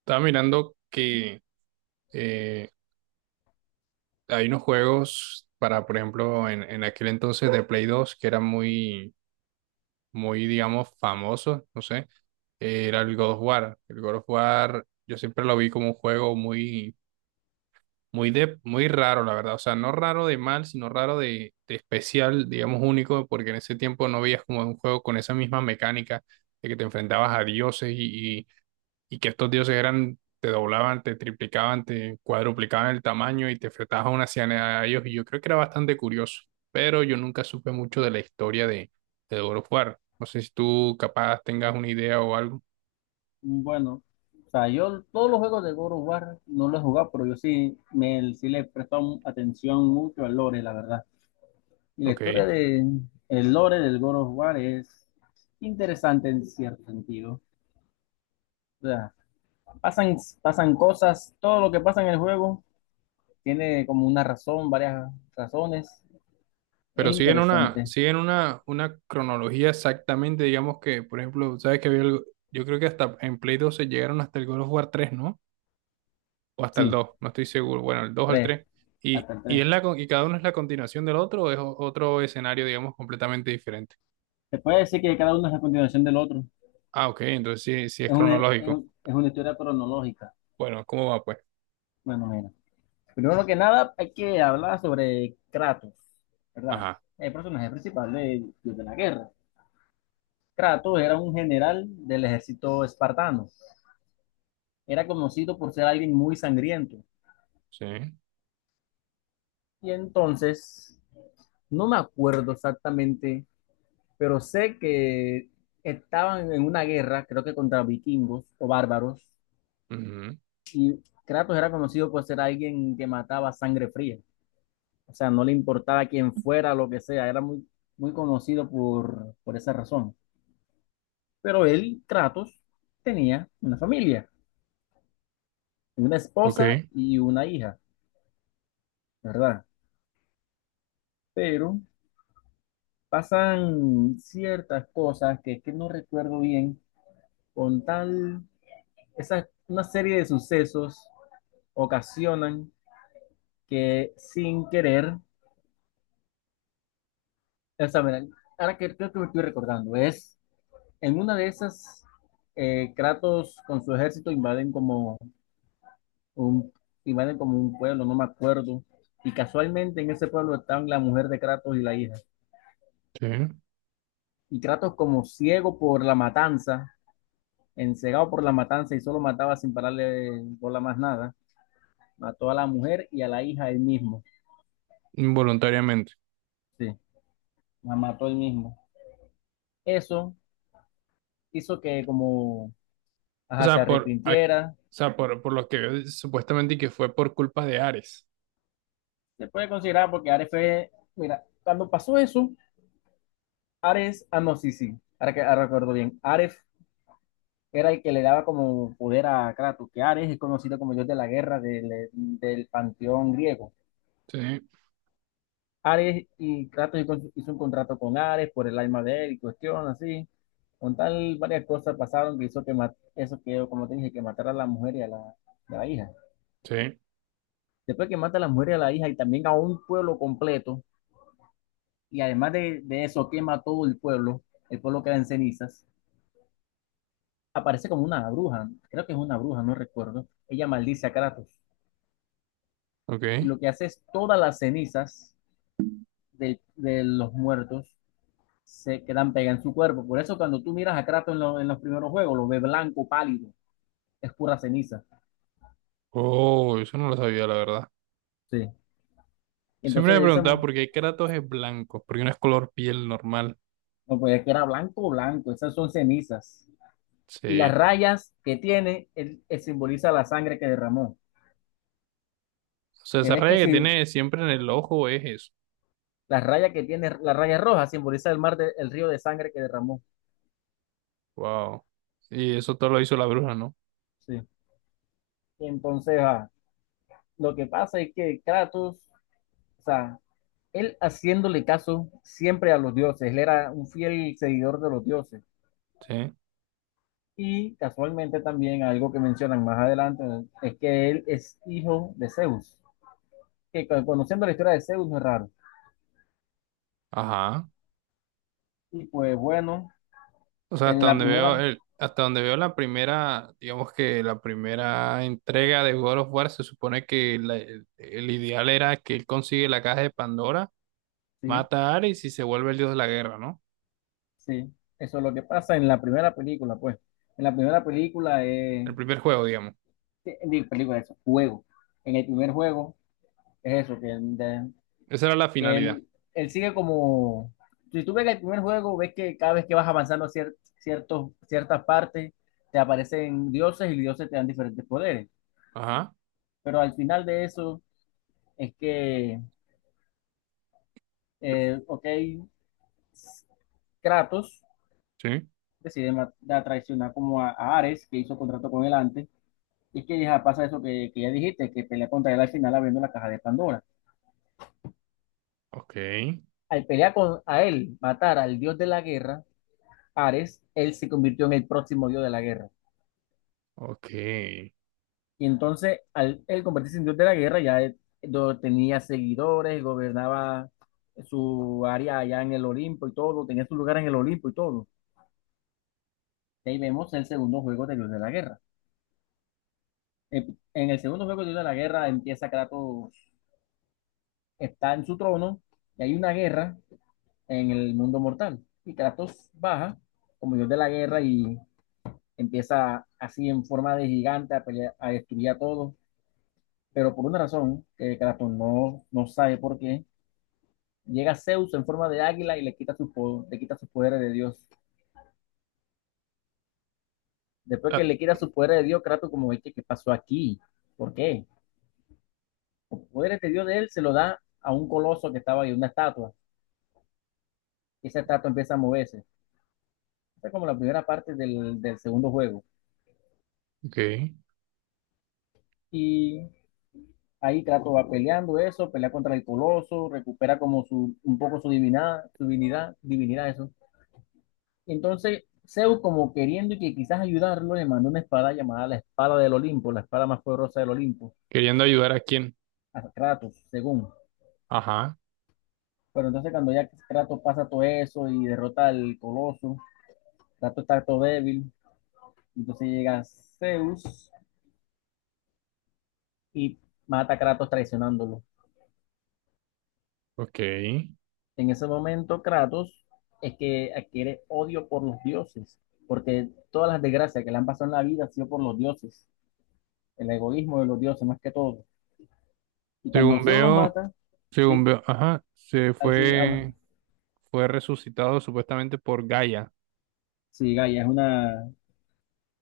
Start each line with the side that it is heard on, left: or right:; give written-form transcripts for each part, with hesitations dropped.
right: Estaba mirando que eh, hay unos juegos para, por ejemplo, en aquel entonces de Play 2 que eran muy, muy, digamos, famosos, no sé, era el God of War. El God of War yo siempre lo vi como un juego muy, muy, muy raro, la verdad. O sea, no raro de mal, sino raro de especial, digamos, único, porque en ese tiempo no veías como un juego con esa misma mecánica de que te enfrentabas a dioses y que estos dioses eran, te doblaban, te triplicaban, te cuadruplicaban el tamaño y te enfrentabas a una cianea a ellos. Y yo creo que era bastante curioso, pero yo nunca supe mucho de la historia de God of War. No sé si tú capaz tengas una idea o algo.
left: Bueno, o sea, yo todos los juegos de God of War no los he jugado, pero yo sí, me, sí le he prestado atención mucho al lore, la verdad. Y la
right: Ok.
left: historia de el lore del God of War es interesante en cierto sentido. O sea, pasan cosas, todo lo que pasa en el juego tiene como una razón, varias razones. Es
right: Pero
left: interesante.
right: siguen una cronología exactamente, digamos que, por ejemplo, sabes que había yo creo que hasta en Play 2 se llegaron hasta el God of War 3, ¿no? O hasta el
left: Sí,
right: 2 no estoy seguro, bueno, el 2 o el
left: tres,
right: 3,
left: hasta el tres.
right: es la, y cada uno es la continuación del otro o es otro escenario, digamos, completamente diferente.
left: Se puede decir que cada uno es la continuación del otro.
right: Ah, ok, entonces sí, sí es
left: Es una,
right: cronológico.
left: es una historia cronológica.
right: Bueno, ¿cómo va pues?
left: Bueno, mira. Primero que nada, hay que hablar sobre Kratos, ¿verdad?
right: Ajá,
left: El personaje principal de la guerra. Kratos era un general del ejército espartano. Era conocido por ser alguien muy sangriento.
right: sí.
left: Y entonces, no me acuerdo exactamente, pero sé que estaban en una guerra, creo que contra vikingos o bárbaros,
right: Ujú,
left: y Kratos era conocido por ser alguien que mataba a sangre fría. O sea, no le importaba quién fuera, lo que sea, era muy, muy conocido por esa razón. Pero él, Kratos, tenía una familia, una
right: ok,
left: esposa y una hija, ¿verdad? Pero pasan ciertas cosas que no recuerdo bien, con tal, esa, una serie de sucesos ocasionan que sin querer, o sea, mira, ahora que creo que me estoy recordando, es en una de esas, Kratos con su ejército invaden como un, iban a como un pueblo, no me acuerdo. Y casualmente en ese pueblo estaban la mujer de Kratos y la hija.
right: sí.
left: Y Kratos como ciego por la matanza, encegado por la matanza y solo mataba sin pararle bola más nada, mató a la mujer y a la hija él mismo.
right: Involuntariamente.
left: Sí, la mató él mismo. Eso hizo que como
right: O
left: ajá, se
right: sea, o
left: arrepintiera.
right: sea, por lo que veo, supuestamente que fue por culpa de Ares.
left: Se puede considerar porque Ares fue, mira, cuando pasó eso, Ares, ah no, sí, sí, ahora que ahora recuerdo bien, Ares era el que le daba como poder a Kratos, que Ares es conocido como dios de la guerra del panteón griego.
right: Sí,
left: Ares y Kratos hizo un contrato con Ares por el alma de él y cuestión así. Con tal, varias cosas pasaron que hizo que eso que, como te dije, que matara a la mujer y a y a la hija.
right: sí,
left: Después que mata a la mujer y a la hija y también a un pueblo completo, y además de eso quema todo el pueblo queda en cenizas, aparece como una bruja, creo que es una bruja, no recuerdo. Ella maldice a Kratos y
right: ok.
left: lo que hace es todas las cenizas de los muertos se quedan pegadas en su cuerpo. Por eso cuando tú miras a Kratos en, en los primeros juegos, lo ves blanco, pálido, es pura ceniza.
right: Oh, eso no lo sabía, la verdad.
left: Sí.
right: Siempre
left: Entonces
right: me
left: de esa,
right: preguntaba por qué Kratos es blanco, porque no es color piel normal.
left: no puede que era blanco, blanco, esas son cenizas. Y las
right: Sí.
left: rayas que tiene, él simboliza la sangre que derramó.
right: O sea,
left: Que
right: esa
left: ves que
right: raya que
left: si
right: tiene siempre en el ojo es eso.
left: las rayas que tiene, la raya roja simboliza el mar, el río de sangre que derramó.
right: Wow. Y eso todo lo hizo la bruja, ¿no?
left: Sí. Entonces, lo que pasa es que Kratos, o sea, él haciéndole caso siempre a los dioses, él era un fiel seguidor de los dioses.
right: Sí.
left: Y casualmente también algo que mencionan más adelante es que él es hijo de Zeus, que conociendo la historia de Zeus no es raro.
right: Ajá.
left: Y pues bueno,
right: O sea,
left: en la primera,
right: hasta donde veo la primera, digamos que la primera entrega de God of War, se supone que el ideal era que él consigue la caja de Pandora,
left: sí,
right: mata a Ares y se vuelve el dios de la guerra, ¿no?
left: sí, eso es lo que pasa en la primera película, pues. En la primera película,
right: El primer juego, digamos.
left: sí, digo, película, eso, juego. En el primer juego es eso, que
right: Esa era la
left: que
right: finalidad.
left: él sigue como, si tú ves el primer juego, ves que cada vez que vas avanzando ciertas partes, te aparecen dioses y los dioses te dan diferentes poderes.
right: Ajá.
left: Pero al final de eso es que, ok, Kratos
right: Sí.
left: decide traicionar como a Ares, que hizo contrato con él antes, y es que ya pasa eso que ya dijiste, que pelea contra él al final abriendo la caja de Pandora.
right: Ok.
left: Al pelear con a él, matar al dios de la guerra, Ares, él se convirtió en el próximo dios de la guerra.
right: Ok.
left: Y entonces, al él convertirse en dios de la guerra, ya tenía seguidores, gobernaba su área allá en el Olimpo y todo, tenía su lugar en el Olimpo y todo. Y ahí vemos el segundo juego de Dios de la Guerra. En el segundo juego de Dios de la Guerra empieza Kratos, está en su trono y hay una guerra en el mundo mortal. Y Kratos baja como Dios de la Guerra y empieza así en forma de gigante a pelear, a destruir a todos. Pero por una razón que Kratos no sabe por qué llega Zeus en forma de águila y le quita, su, le quita sus su poderes de Dios. Después que
right: Ah,
left: le quita sus poderes de Dios, Kratos como, "Oye, ¿qué pasó aquí? ¿Por qué?" Los poderes de Dios de él se lo da a un coloso que estaba ahí, una estatua. Y esa estatua empieza a moverse. Esa es como la primera parte del segundo juego.
right: ok.
left: Y ahí Kratos va peleando eso, pelea contra el coloso, recupera como su, un poco su divinidad, divinidad eso. Y entonces Zeus como queriendo y que quizás ayudarlo, le mandó una espada llamada la espada del Olimpo, la espada más poderosa del Olimpo
right: Queriendo ayudar a quién.
left: a Kratos, según.
right: Ajá.
left: Pero entonces cuando ya Kratos pasa todo eso y derrota al coloso, Kratos está todo débil, entonces llega Zeus y mata a Kratos traicionándolo.
right: Ok.
left: En ese momento Kratos es que adquiere odio por los dioses, porque todas las desgracias que le han pasado en la vida han sido por los dioses, el egoísmo de los dioses más que todo. Y cuando
right: Según
left: Zeus lo
right: veo,
left: mata,
right: según
left: sí,
right: veo, ajá, se
left: ahí sí habla.
right: fue, fue resucitado supuestamente por Gaia,
left: Sí, Gaia es una,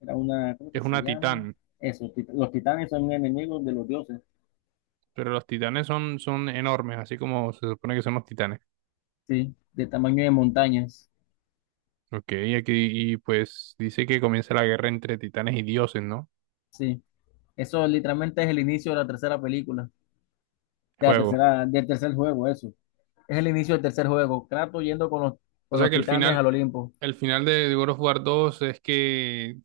left: era una, ¿cómo
right: que
left: que
right: es
left: se
right: una
left: llama?
right: titán,
left: Eso, los titanes son enemigos de los dioses.
right: pero los titanes son, son enormes, así como se supone que son los titanes.
left: Sí, de tamaño de montañas.
right: Ok, y aquí, y pues dice que comienza la guerra entre titanes y dioses, ¿no?
left: Sí. Eso literalmente es el inicio de la tercera película, de la
right: Juego.
left: tercera, del tercer juego, eso. Es el inicio del tercer juego. Kratos yendo
right: O
left: con
right: sea
left: los
right: que
left: titanes al Olimpo.
right: el final de God of War dos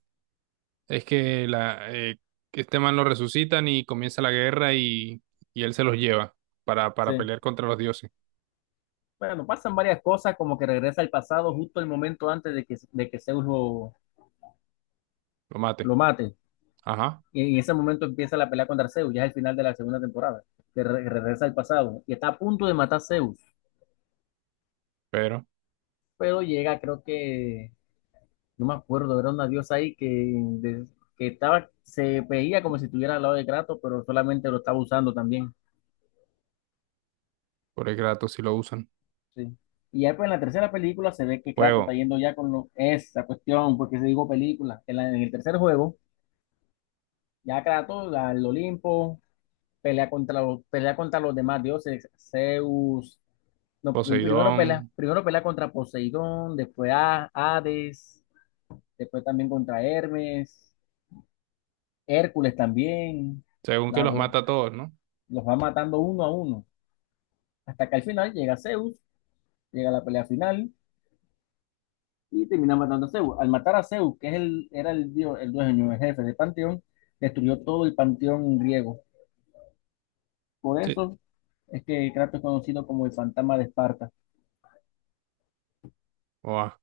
right: es que que este man lo resucitan y comienza la guerra y él se los lleva para
left: Sí.
right: pelear contra los dioses,
left: Bueno, pasan varias cosas, como que regresa al pasado justo el momento antes de que Zeus
right: lo mate.
left: lo mate.
right: Ajá,
left: Y en ese momento empieza la pelea contra Zeus, ya es el final de la segunda temporada, que regresa al pasado. Y está a punto de matar a Zeus,
right: pero...
left: pero llega, creo que no me acuerdo, era una diosa ahí que, que estaba, se veía como si estuviera al lado de Kratos, pero solamente lo estaba usando también.
right: Pobre Kratos si lo usan.
left: Sí. Y ya pues en la tercera película se ve que Kratos está
right: Fuego,
left: yendo ya con esa cuestión, porque se digo película. En, en el tercer juego, ya Kratos al Olimpo, pelea contra los demás dioses, Zeus. No,
right: Poseidón,
left: primero pelea contra Poseidón, después a Hades, después también contra Hermes, Hércules también.
right: según que los
left: Lago
right: mata a todos, ¿no?
left: los va matando uno a uno, hasta que al final llega Zeus, llega la pelea final y termina matando a Zeus. Al matar a Zeus, que es el, era el dios, el dueño, el jefe del panteón, destruyó todo el panteón griego. Por
right: Sí,
left: eso es que Kratos es conocido como el fantasma de Esparta.
right: oa.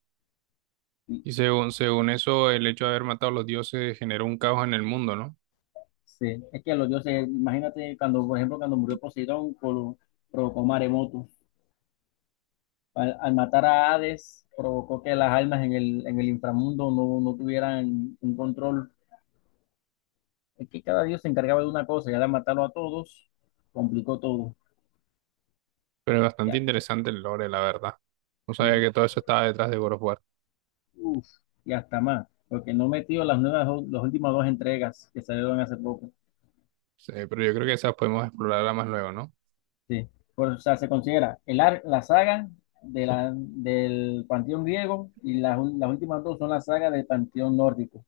left: Y,
right: Y según, según eso, el hecho de haber matado a los dioses generó un caos en el mundo, ¿no?
left: sí, es que a los dioses, imagínate cuando, por ejemplo, cuando murió Poseidón, provocó maremotos. Al matar a Hades, provocó que las almas en el inframundo no tuvieran un control. Es que cada dios se encargaba de una cosa y al matarlo a todos, complicó todo.
right: Pero es bastante
left: Ya,
right: interesante el lore, la verdad. No sabía
left: sí.
right: que todo eso estaba detrás de God of War.
left: Uf, y hasta más. Porque no metió las nuevas, las últimas dos entregas que salieron hace poco.
right: Sí, pero yo creo que esas podemos explorarla más luego, ¿no?
left: Sí. O sea, se considera la saga del panteón griego y las últimas dos son la saga del panteón nórdico.